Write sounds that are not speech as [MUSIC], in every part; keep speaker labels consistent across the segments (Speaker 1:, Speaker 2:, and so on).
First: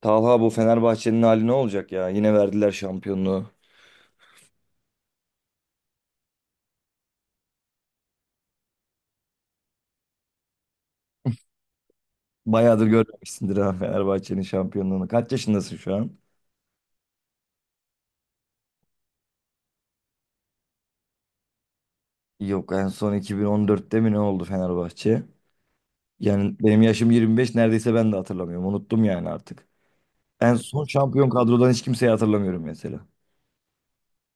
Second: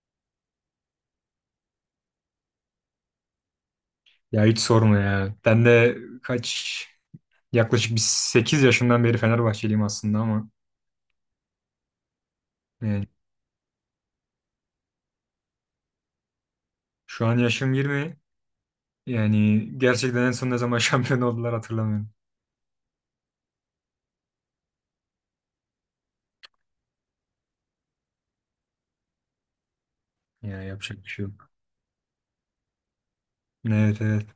Speaker 1: Talha bu Fenerbahçe'nin hali ne olacak ya? Yine verdiler şampiyonluğu.
Speaker 2: Ya hiç sorma ya. Ben de kaç yaklaşık bir 8 yaşımdan beri Fenerbahçeliyim aslında ama
Speaker 1: Bayağıdır
Speaker 2: yani
Speaker 1: görmemişsindir ha Fenerbahçe'nin şampiyonluğunu. Kaç yaşındasın şu an?
Speaker 2: şu an yaşım 20. Yani gerçekten en son ne zaman [LAUGHS] şampiyon oldular hatırlamıyorum.
Speaker 1: Yok en son 2014'te mi ne oldu Fenerbahçe? Yani benim yaşım 25 neredeyse ben de hatırlamıyorum. Unuttum yani artık. En
Speaker 2: Ya
Speaker 1: son
Speaker 2: yapacak bir şey
Speaker 1: şampiyon
Speaker 2: yok.
Speaker 1: kadrodan hiç kimseyi hatırlamıyorum mesela.
Speaker 2: Evet, evet.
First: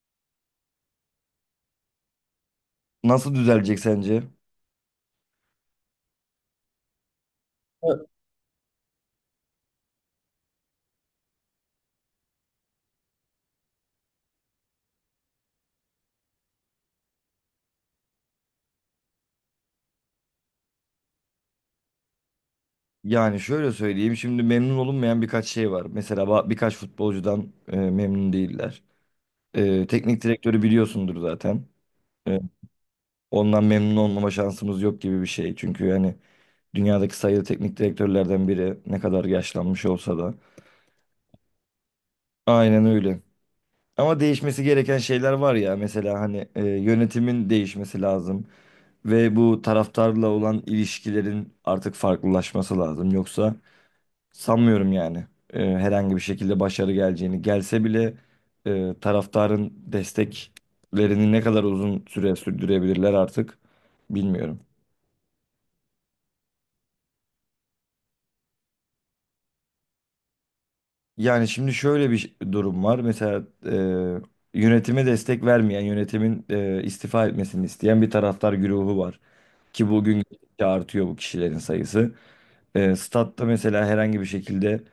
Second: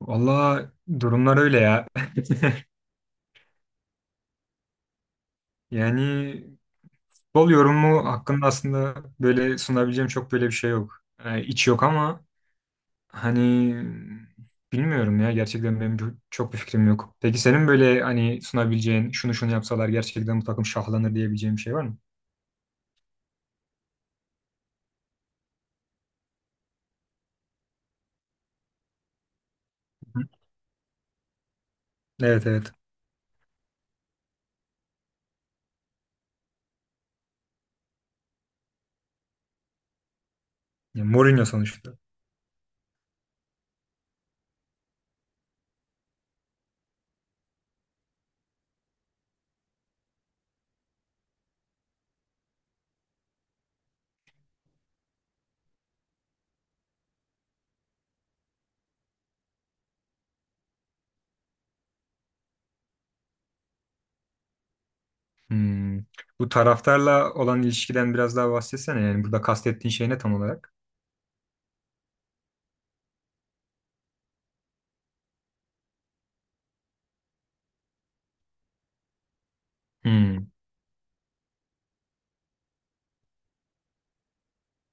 Speaker 2: Valla durumlar öyle ya. [LAUGHS]
Speaker 1: Nasıl düzelecek sence?
Speaker 2: Yani futbol yorumu hakkında aslında böyle sunabileceğim çok böyle bir şey yok. Yani iç yok ama hani bilmiyorum ya, gerçekten benim çok bir fikrim yok. Peki senin böyle hani sunabileceğin şunu şunu yapsalar gerçekten bu takım şahlanır diyebileceğin bir şey var mı?
Speaker 1: Yani şöyle söyleyeyim şimdi memnun olunmayan birkaç şey var. Mesela birkaç futbolcudan memnun değiller. Teknik
Speaker 2: Hı.
Speaker 1: direktörü biliyorsundur zaten. E,
Speaker 2: Evet, evet.
Speaker 1: Ondan memnun olmama şansımız yok gibi bir şey. Çünkü hani dünyadaki sayılı teknik direktörlerden biri ne kadar yaşlanmış olsa da.
Speaker 2: Ya, Mourinho sonuçta.
Speaker 1: Aynen öyle. Ama değişmesi gereken şeyler var ya. Mesela hani yönetimin değişmesi lazım. Ve bu taraftarla olan ilişkilerin artık farklılaşması lazım. Yoksa sanmıyorum yani herhangi bir şekilde başarı geleceğini. Gelse bile taraftarın desteklerini ne kadar uzun süre sürdürebilirler artık bilmiyorum.
Speaker 2: Hmm. Bu taraftarla olan ilişkiden biraz daha bahsetsene, yani burada kastettiğin şey ne tam olarak?
Speaker 1: Yani şimdi şöyle bir durum var. Mesela yönetime destek vermeyen, yönetimin istifa etmesini isteyen bir taraftar güruhu var. Ki bugün
Speaker 2: Hmm.
Speaker 1: gittikçe artıyor bu kişilerin sayısı. Statta mesela herhangi bir şekilde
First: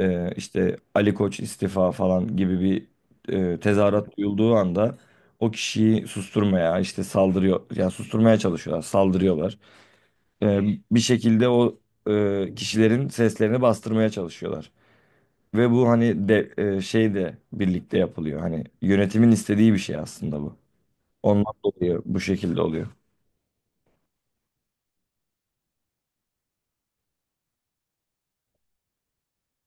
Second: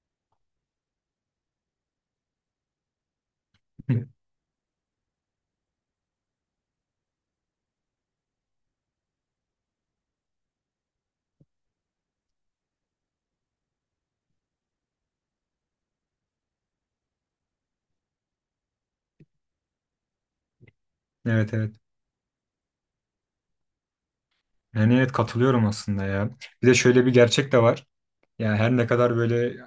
Speaker 1: işte Ali Koç istifa falan gibi bir tezahürat
Speaker 2: [LAUGHS]
Speaker 1: duyulduğu anda o kişiyi susturmaya, işte saldırıyor, yani susturmaya çalışıyorlar, saldırıyorlar. E, Bir şekilde o kişilerin seslerini bastırmaya çalışıyorlar. Ve bu hani şey de birlikte yapılıyor. Hani yönetimin istediği bir şey aslında bu.
Speaker 2: Evet,
Speaker 1: Ondan
Speaker 2: evet.
Speaker 1: dolayı bu şekilde oluyor.
Speaker 2: Yani evet, katılıyorum aslında ya. Bir de şöyle bir gerçek de var. Yani her ne kadar böyle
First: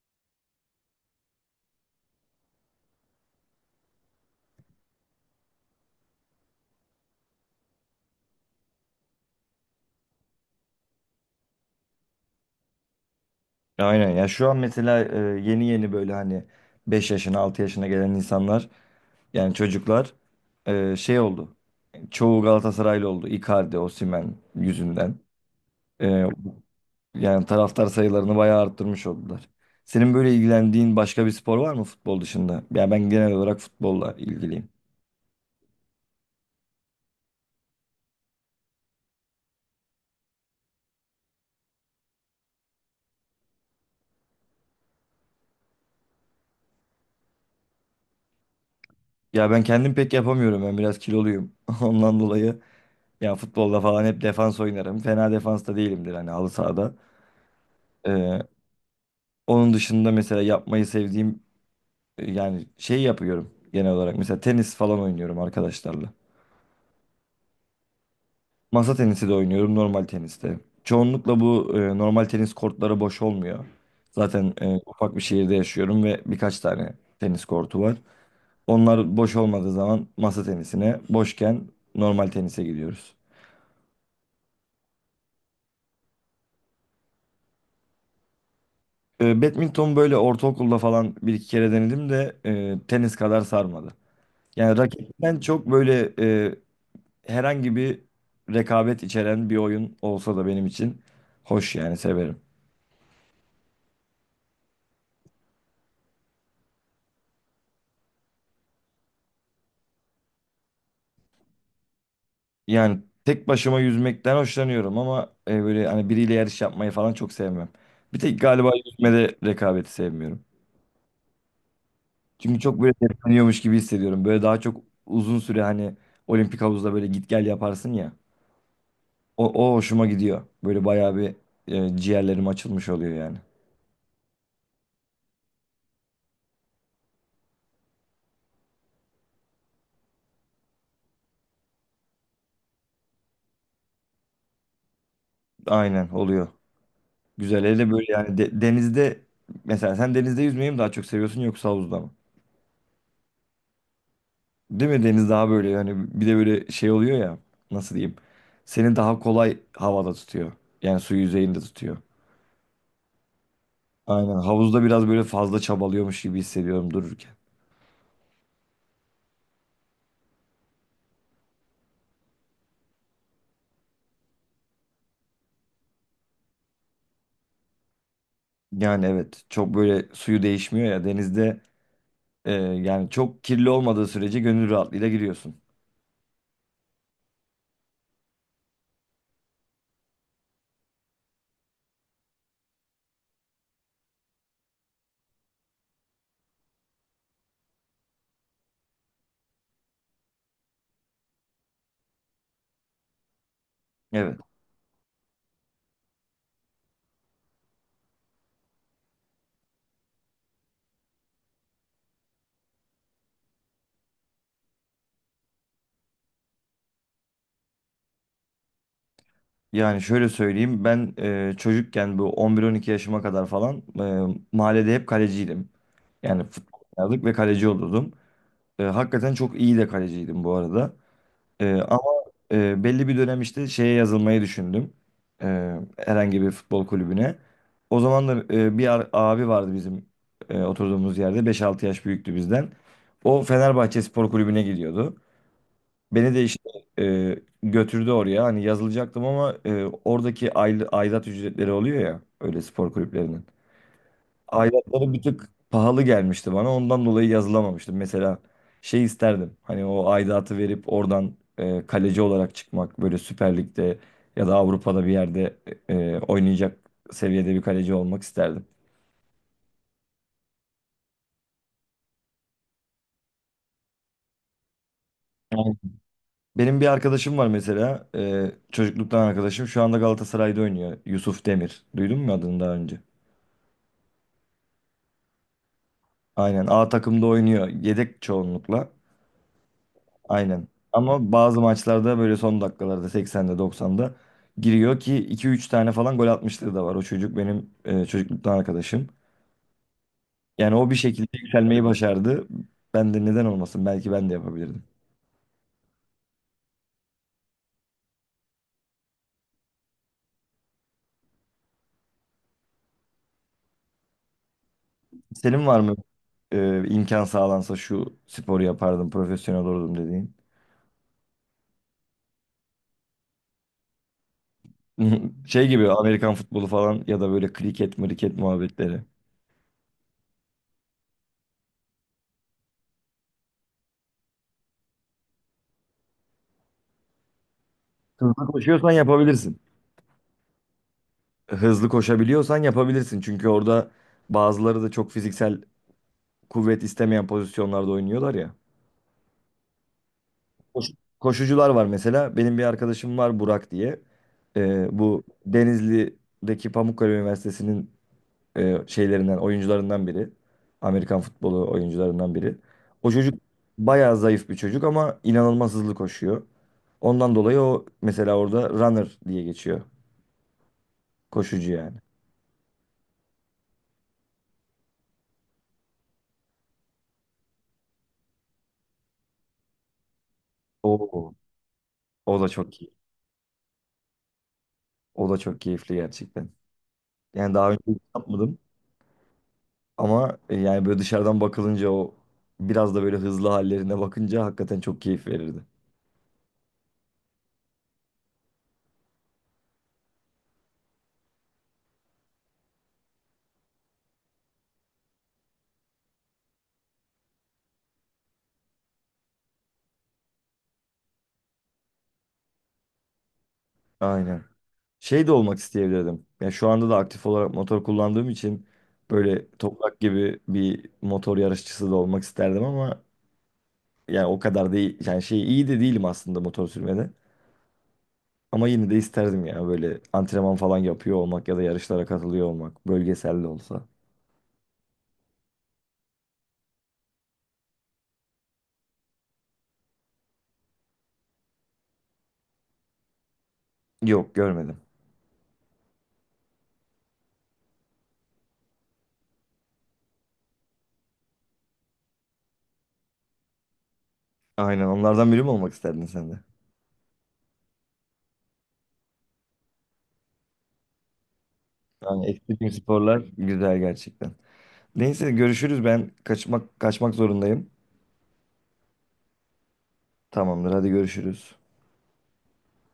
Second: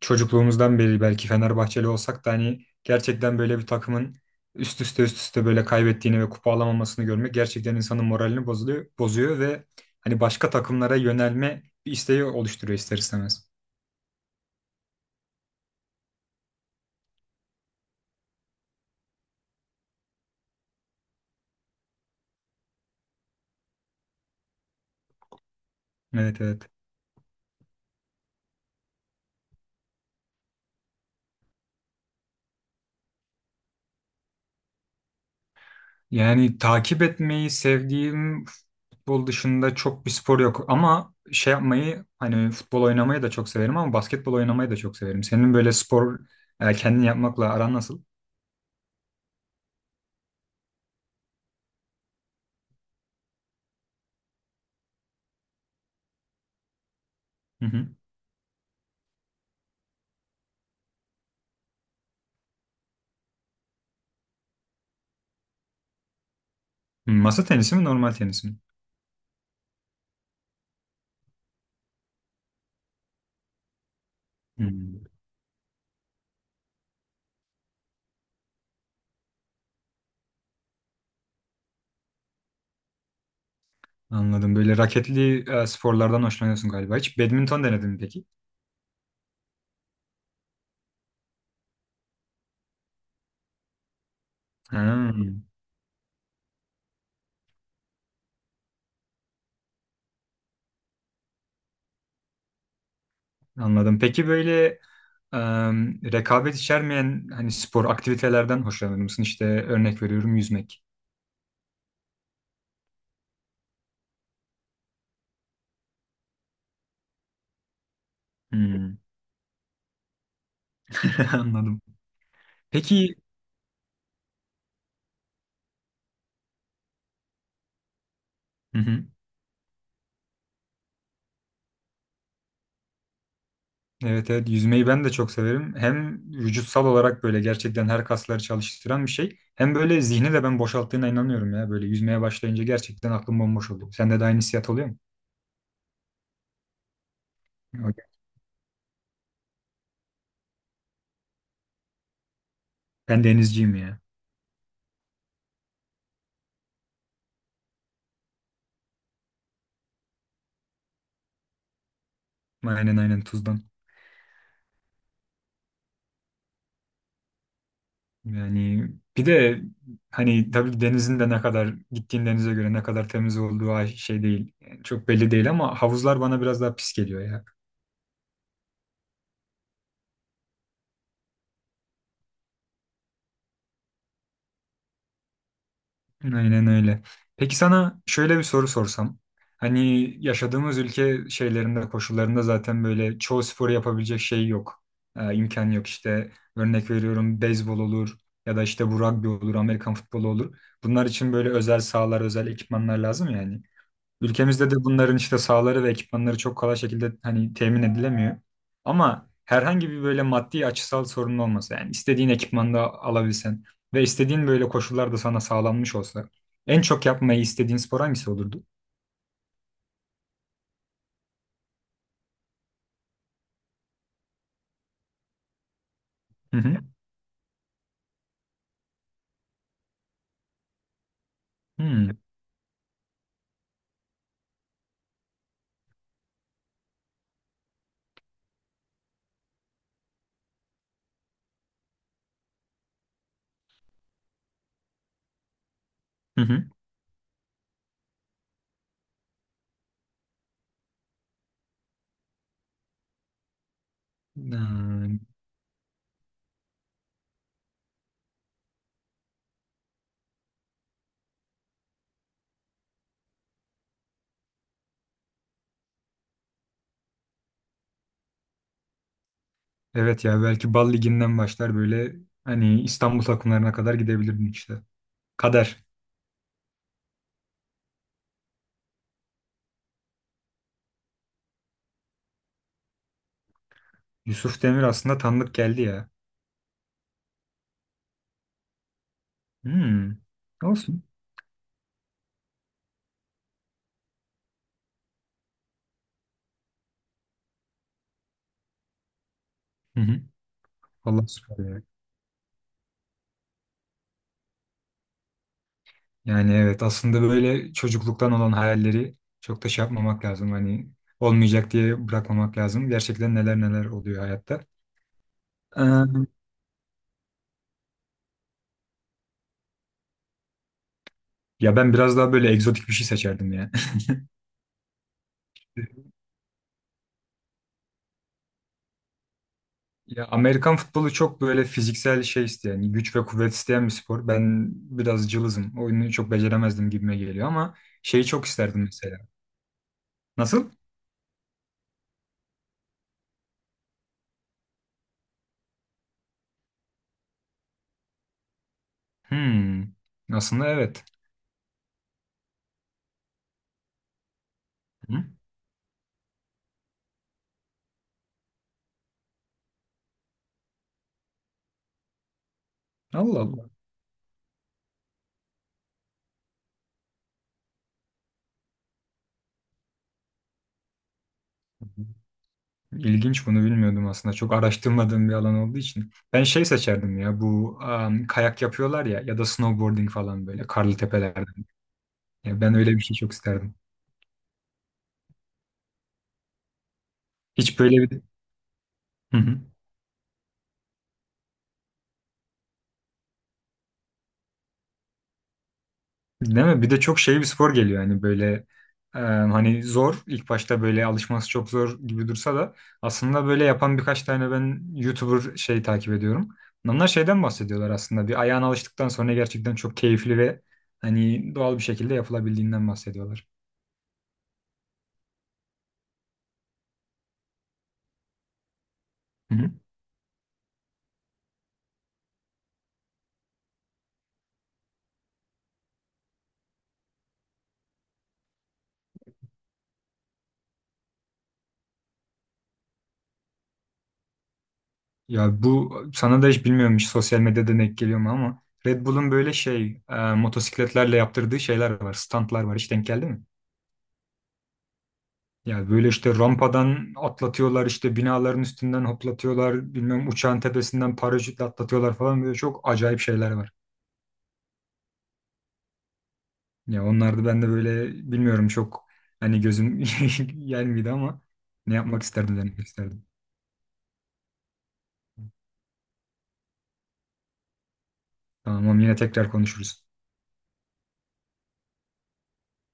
Speaker 2: çocukluğumuzdan beri belki Fenerbahçeli olsak da, hani gerçekten böyle bir takımın üst üste üst üste böyle kaybettiğini ve kupa alamamasını görmek gerçekten insanın moralini bozuluyor, bozuyor ve hani başka takımlara yönelme bir isteği oluşturuyor, ister istemez.
Speaker 1: Aynen ya şu an mesela yeni yeni böyle hani 5 yaşına 6 yaşına gelen insanlar yani çocuklar şey oldu. Çoğu Galatasaraylı oldu. Icardi, Osimhen yüzünden. E,
Speaker 2: Evet, evet.
Speaker 1: Yani taraftar sayılarını bayağı arttırmış oldular. Senin böyle ilgilendiğin başka bir spor var mı futbol dışında? Ya ben genel olarak futbolla ilgiliyim.
Speaker 2: Yani takip etmeyi sevdiğim futbol dışında çok bir spor yok ama şey yapmayı, hani futbol oynamayı da çok severim ama basketbol oynamayı da çok severim. Senin böyle spor kendin yapmakla aran nasıl?
Speaker 1: Ya ben kendim pek yapamıyorum. Ben biraz kiloluyum. [LAUGHS] Ondan dolayı ya futbolda falan hep defans oynarım. Fena defans da değilimdir hani halı sahada.
Speaker 2: [LAUGHS]
Speaker 1: Ee, Onun dışında mesela yapmayı sevdiğim yani şey yapıyorum genel olarak. Mesela tenis falan oynuyorum arkadaşlarla.
Speaker 2: Hmm, masa tenisi mi normal tenis mi?
Speaker 1: Masa tenisi de oynuyorum normal teniste. Çoğunlukla bu normal tenis kortları boş olmuyor. Zaten
Speaker 2: Hmm,
Speaker 1: ufak bir şehirde yaşıyorum ve birkaç tane tenis kortu var. Onlar boş olmadığı zaman masa tenisine, boşken normal tenise gidiyoruz.
Speaker 2: anladım. Böyle raketli sporlardan hoşlanıyorsun galiba. Hiç badminton denedin mi peki?
Speaker 1: Badminton böyle ortaokulda falan bir iki kere denedim de tenis kadar sarmadı. Yani
Speaker 2: Ha,
Speaker 1: raketten çok böyle herhangi bir rekabet içeren bir oyun olsa da benim için hoş yani severim.
Speaker 2: anladım. Peki böyle e, rekabet içermeyen hani spor aktivitelerden hoşlanır mısın? İşte örnek veriyorum, yüzmek.
Speaker 1: Yani tek başıma yüzmekten hoşlanıyorum ama böyle hani biriyle yarış yapmayı falan çok sevmem. Bir tek galiba
Speaker 2: Hmm.
Speaker 1: yüzmede rekabeti sevmiyorum.
Speaker 2: [LAUGHS] Anladım.
Speaker 1: Çünkü çok böyle
Speaker 2: Peki,
Speaker 1: tepkileniyormuş gibi hissediyorum. Böyle daha çok uzun süre hani olimpik havuzda böyle git gel yaparsın ya.
Speaker 2: hı hı.
Speaker 1: O, O hoşuma gidiyor. Böyle bayağı bir ciğerlerim açılmış oluyor yani.
Speaker 2: Evet, evet, yüzmeyi ben de çok severim. Hem vücutsal olarak böyle gerçekten her kasları çalıştıran bir şey. Hem böyle zihni de ben boşalttığına inanıyorum ya. Böyle yüzmeye başlayınca gerçekten aklım bomboş oluyor. Sende de aynı hissiyat oluyor mu?
Speaker 1: Aynen oluyor. Güzel. Hele böyle yani denizde mesela sen denizde yüzmeyi mi daha çok seviyorsun yoksa havuzda mı?
Speaker 2: Ben denizciyim ya.
Speaker 1: Değil mi? Deniz daha böyle yani bir de böyle şey oluyor ya nasıl diyeyim? Seni daha kolay havada tutuyor. Yani su yüzeyinde tutuyor.
Speaker 2: Aynen aynen, Tuz'dan.
Speaker 1: Aynen. Havuzda biraz böyle fazla çabalıyormuş gibi hissediyorum dururken.
Speaker 2: Yani bir de hani tabii denizin de ne kadar gittiğin denize göre ne kadar temiz olduğu ay- şey değil. Yani çok belli değil ama havuzlar bana biraz daha pis geliyor ya.
Speaker 1: Yani evet çok böyle suyu değişmiyor ya denizde yani çok kirli olmadığı sürece gönül rahatlığıyla giriyorsun.
Speaker 2: Aynen öyle. Peki sana şöyle bir soru sorsam. Hani yaşadığımız ülke şeylerinde, koşullarında zaten böyle çoğu sporu yapabilecek şey yok. İmkan yok işte. Örnek veriyorum, beyzbol olur ya da işte bu rugby olur, Amerikan futbolu olur. Bunlar için böyle özel sahalar, özel ekipmanlar lazım yani.
Speaker 1: Evet.
Speaker 2: Ülkemizde de bunların işte sahaları ve ekipmanları çok kolay şekilde hani temin edilemiyor. Ama herhangi bir böyle maddi açısal sorun olmasa, yani istediğin ekipmanda alabilsen ve istediğin böyle koşullar da sana sağlanmış olsa, en çok yapmayı istediğin spor hangisi olurdu?
Speaker 1: Yani şöyle söyleyeyim ben çocukken bu 11-12 yaşıma kadar falan mahallede hep kaleciydim. Yani
Speaker 2: Hı hı.
Speaker 1: futbol oynardık ve kaleci olurdum. Hakikaten çok iyi de kaleciydim bu arada. E, ama
Speaker 2: Hmm.
Speaker 1: Belli bir dönem işte şeye yazılmayı düşündüm. Herhangi bir futbol kulübüne. O zaman da bir abi vardı bizim oturduğumuz yerde. Beş-altı yaş büyüktü bizden. O Fenerbahçe Spor Kulübü'ne gidiyordu. Beni
Speaker 2: Hı
Speaker 1: de
Speaker 2: hı.
Speaker 1: işte e, götürdü oraya. Hani yazılacaktım ama oradaki aidat ücretleri oluyor ya öyle spor kulüplerinin. Aidatları
Speaker 2: Hmm.
Speaker 1: bir tık pahalı gelmişti bana. Ondan dolayı yazılamamıştım. Mesela şey isterdim. Hani o aidatı verip oradan kaleci olarak çıkmak. Böyle Süper Lig'de ya da Avrupa'da bir yerde oynayacak seviyede bir kaleci olmak isterdim.
Speaker 2: Evet ya, belki Bal Ligi'nden başlar, böyle hani İstanbul takımlarına kadar gidebilirdin işte.
Speaker 1: Yani
Speaker 2: Kader.
Speaker 1: benim bir arkadaşım var mesela. Çocukluktan arkadaşım. Şu anda Galatasaray'da oynuyor. Yusuf Demir. Duydun mu adını daha önce?
Speaker 2: Yusuf Demir aslında tanıdık geldi ya.
Speaker 1: Aynen A takımda oynuyor. Yedek çoğunlukla.
Speaker 2: Hmm.
Speaker 1: Aynen.
Speaker 2: Olsun.
Speaker 1: Ama bazı maçlarda böyle son dakikalarda 80'de 90'da giriyor ki iki üç tane falan gol atmışlığı da var. O çocuk benim çocukluktan arkadaşım.
Speaker 2: Hı hı.
Speaker 1: Yani o bir
Speaker 2: Vallahi
Speaker 1: şekilde
Speaker 2: süper ya.
Speaker 1: yükselmeyi başardı. Ben de neden olmasın? Belki ben de yapabilirdim.
Speaker 2: Yani evet, aslında böyle çocukluktan olan hayalleri çok da şey yapmamak lazım. Hani olmayacak diye bırakmamak lazım. Gerçekten neler neler oluyor hayatta.
Speaker 1: Senin var mı
Speaker 2: Ee,
Speaker 1: imkan sağlansa şu sporu yapardım, profesyonel olurdum dediğin?
Speaker 2: Ya ben biraz daha böyle egzotik bir şey seçerdim ya.
Speaker 1: [LAUGHS] Şey gibi
Speaker 2: [LAUGHS]
Speaker 1: Amerikan futbolu falan ya da böyle kriket, mriket muhabbetleri.
Speaker 2: Ya Amerikan futbolu çok böyle fiziksel şey isteyen, güç ve kuvvet isteyen bir spor. Ben biraz cılızım. Oyunu çok beceremezdim gibime geliyor ama şeyi çok
Speaker 1: Hızlı
Speaker 2: isterdim
Speaker 1: koşuyorsan
Speaker 2: mesela.
Speaker 1: yapabilirsin.
Speaker 2: Nasıl?
Speaker 1: Hızlı koşabiliyorsan yapabilirsin. Çünkü orada bazıları da çok fiziksel kuvvet istemeyen pozisyonlarda oynuyorlar ya.
Speaker 2: Hmm. Aslında
Speaker 1: Koş-
Speaker 2: evet.
Speaker 1: Koşucular var mesela. Benim bir arkadaşım var Burak diye.
Speaker 2: Hı?
Speaker 1: Bu Denizli'deki Pamukkale Üniversitesi'nin oyuncularından biri. Amerikan futbolu oyuncularından biri. O çocuk
Speaker 2: Allah Allah.
Speaker 1: bayağı zayıf bir çocuk ama inanılmaz hızlı koşuyor. Ondan dolayı o mesela orada runner diye geçiyor. Koşucu yani.
Speaker 2: İlginç, bunu bilmiyordum aslında. Çok araştırmadığım bir alan olduğu için. Ben şey seçerdim ya, bu kayak yapıyorlar ya ya da snowboarding falan, böyle karlı
Speaker 1: Oo.
Speaker 2: tepelerden.
Speaker 1: O da
Speaker 2: Ya ben
Speaker 1: çok
Speaker 2: öyle
Speaker 1: iyi.
Speaker 2: bir şey çok isterdim.
Speaker 1: O da çok keyifli gerçekten. Yani daha
Speaker 2: Hiç
Speaker 1: önce
Speaker 2: böyle
Speaker 1: hiç
Speaker 2: bir...
Speaker 1: yapmadım
Speaker 2: Hı hı.
Speaker 1: ama yani böyle dışarıdan bakılınca o biraz da böyle hızlı hallerine bakınca hakikaten çok keyif verirdi.
Speaker 2: Değil mi? Bir de çok şey bir spor geliyor yani, böyle hani zor, ilk başta böyle alışması çok zor gibi dursa da aslında böyle yapan birkaç tane ben YouTuber şey takip ediyorum. Onlar şeyden bahsediyorlar, aslında bir ayağına alıştıktan sonra gerçekten çok keyifli ve hani doğal bir şekilde yapılabildiğinden bahsediyorlar.
Speaker 1: Aynen. Şey de olmak isteyebilirdim. Yani şu anda da aktif olarak motor kullandığım için böyle toprak gibi bir motor yarışçısı da olmak isterdim ama yani o kadar değil. Yani şey iyi de değilim aslında motor sürmede. Ama yine de isterdim ya böyle antrenman falan yapıyor olmak ya da yarışlara katılıyor olmak. Bölgesel de olsa.
Speaker 2: Ya bu sana da hiç bilmiyorum, hiç sosyal medyada denk geliyor mu ama Red Bull'un böyle şey motosikletlerle yaptırdığı şeyler var. Standlar var. Hiç denk geldi mi?
Speaker 1: Yok görmedim.
Speaker 2: Ya böyle işte rampadan atlatıyorlar, işte binaların üstünden hoplatıyorlar, bilmem uçağın tepesinden paraşütle atlatıyorlar falan, böyle çok acayip şeyler var.
Speaker 1: Aynen onlardan biri mi olmak isterdin sen de?
Speaker 2: Ya onlar da ben de böyle bilmiyorum çok, hani gözüm [LAUGHS] gelmedi ama ne yapmak
Speaker 1: Yani
Speaker 2: isterdim,
Speaker 1: ekstrem
Speaker 2: denemek
Speaker 1: sporlar
Speaker 2: isterdim.
Speaker 1: güzel gerçekten. Neyse görüşürüz ben kaçmak zorundayım.
Speaker 2: Tamam, yine tekrar konuşuruz.
Speaker 1: Tamamdır hadi görüşürüz.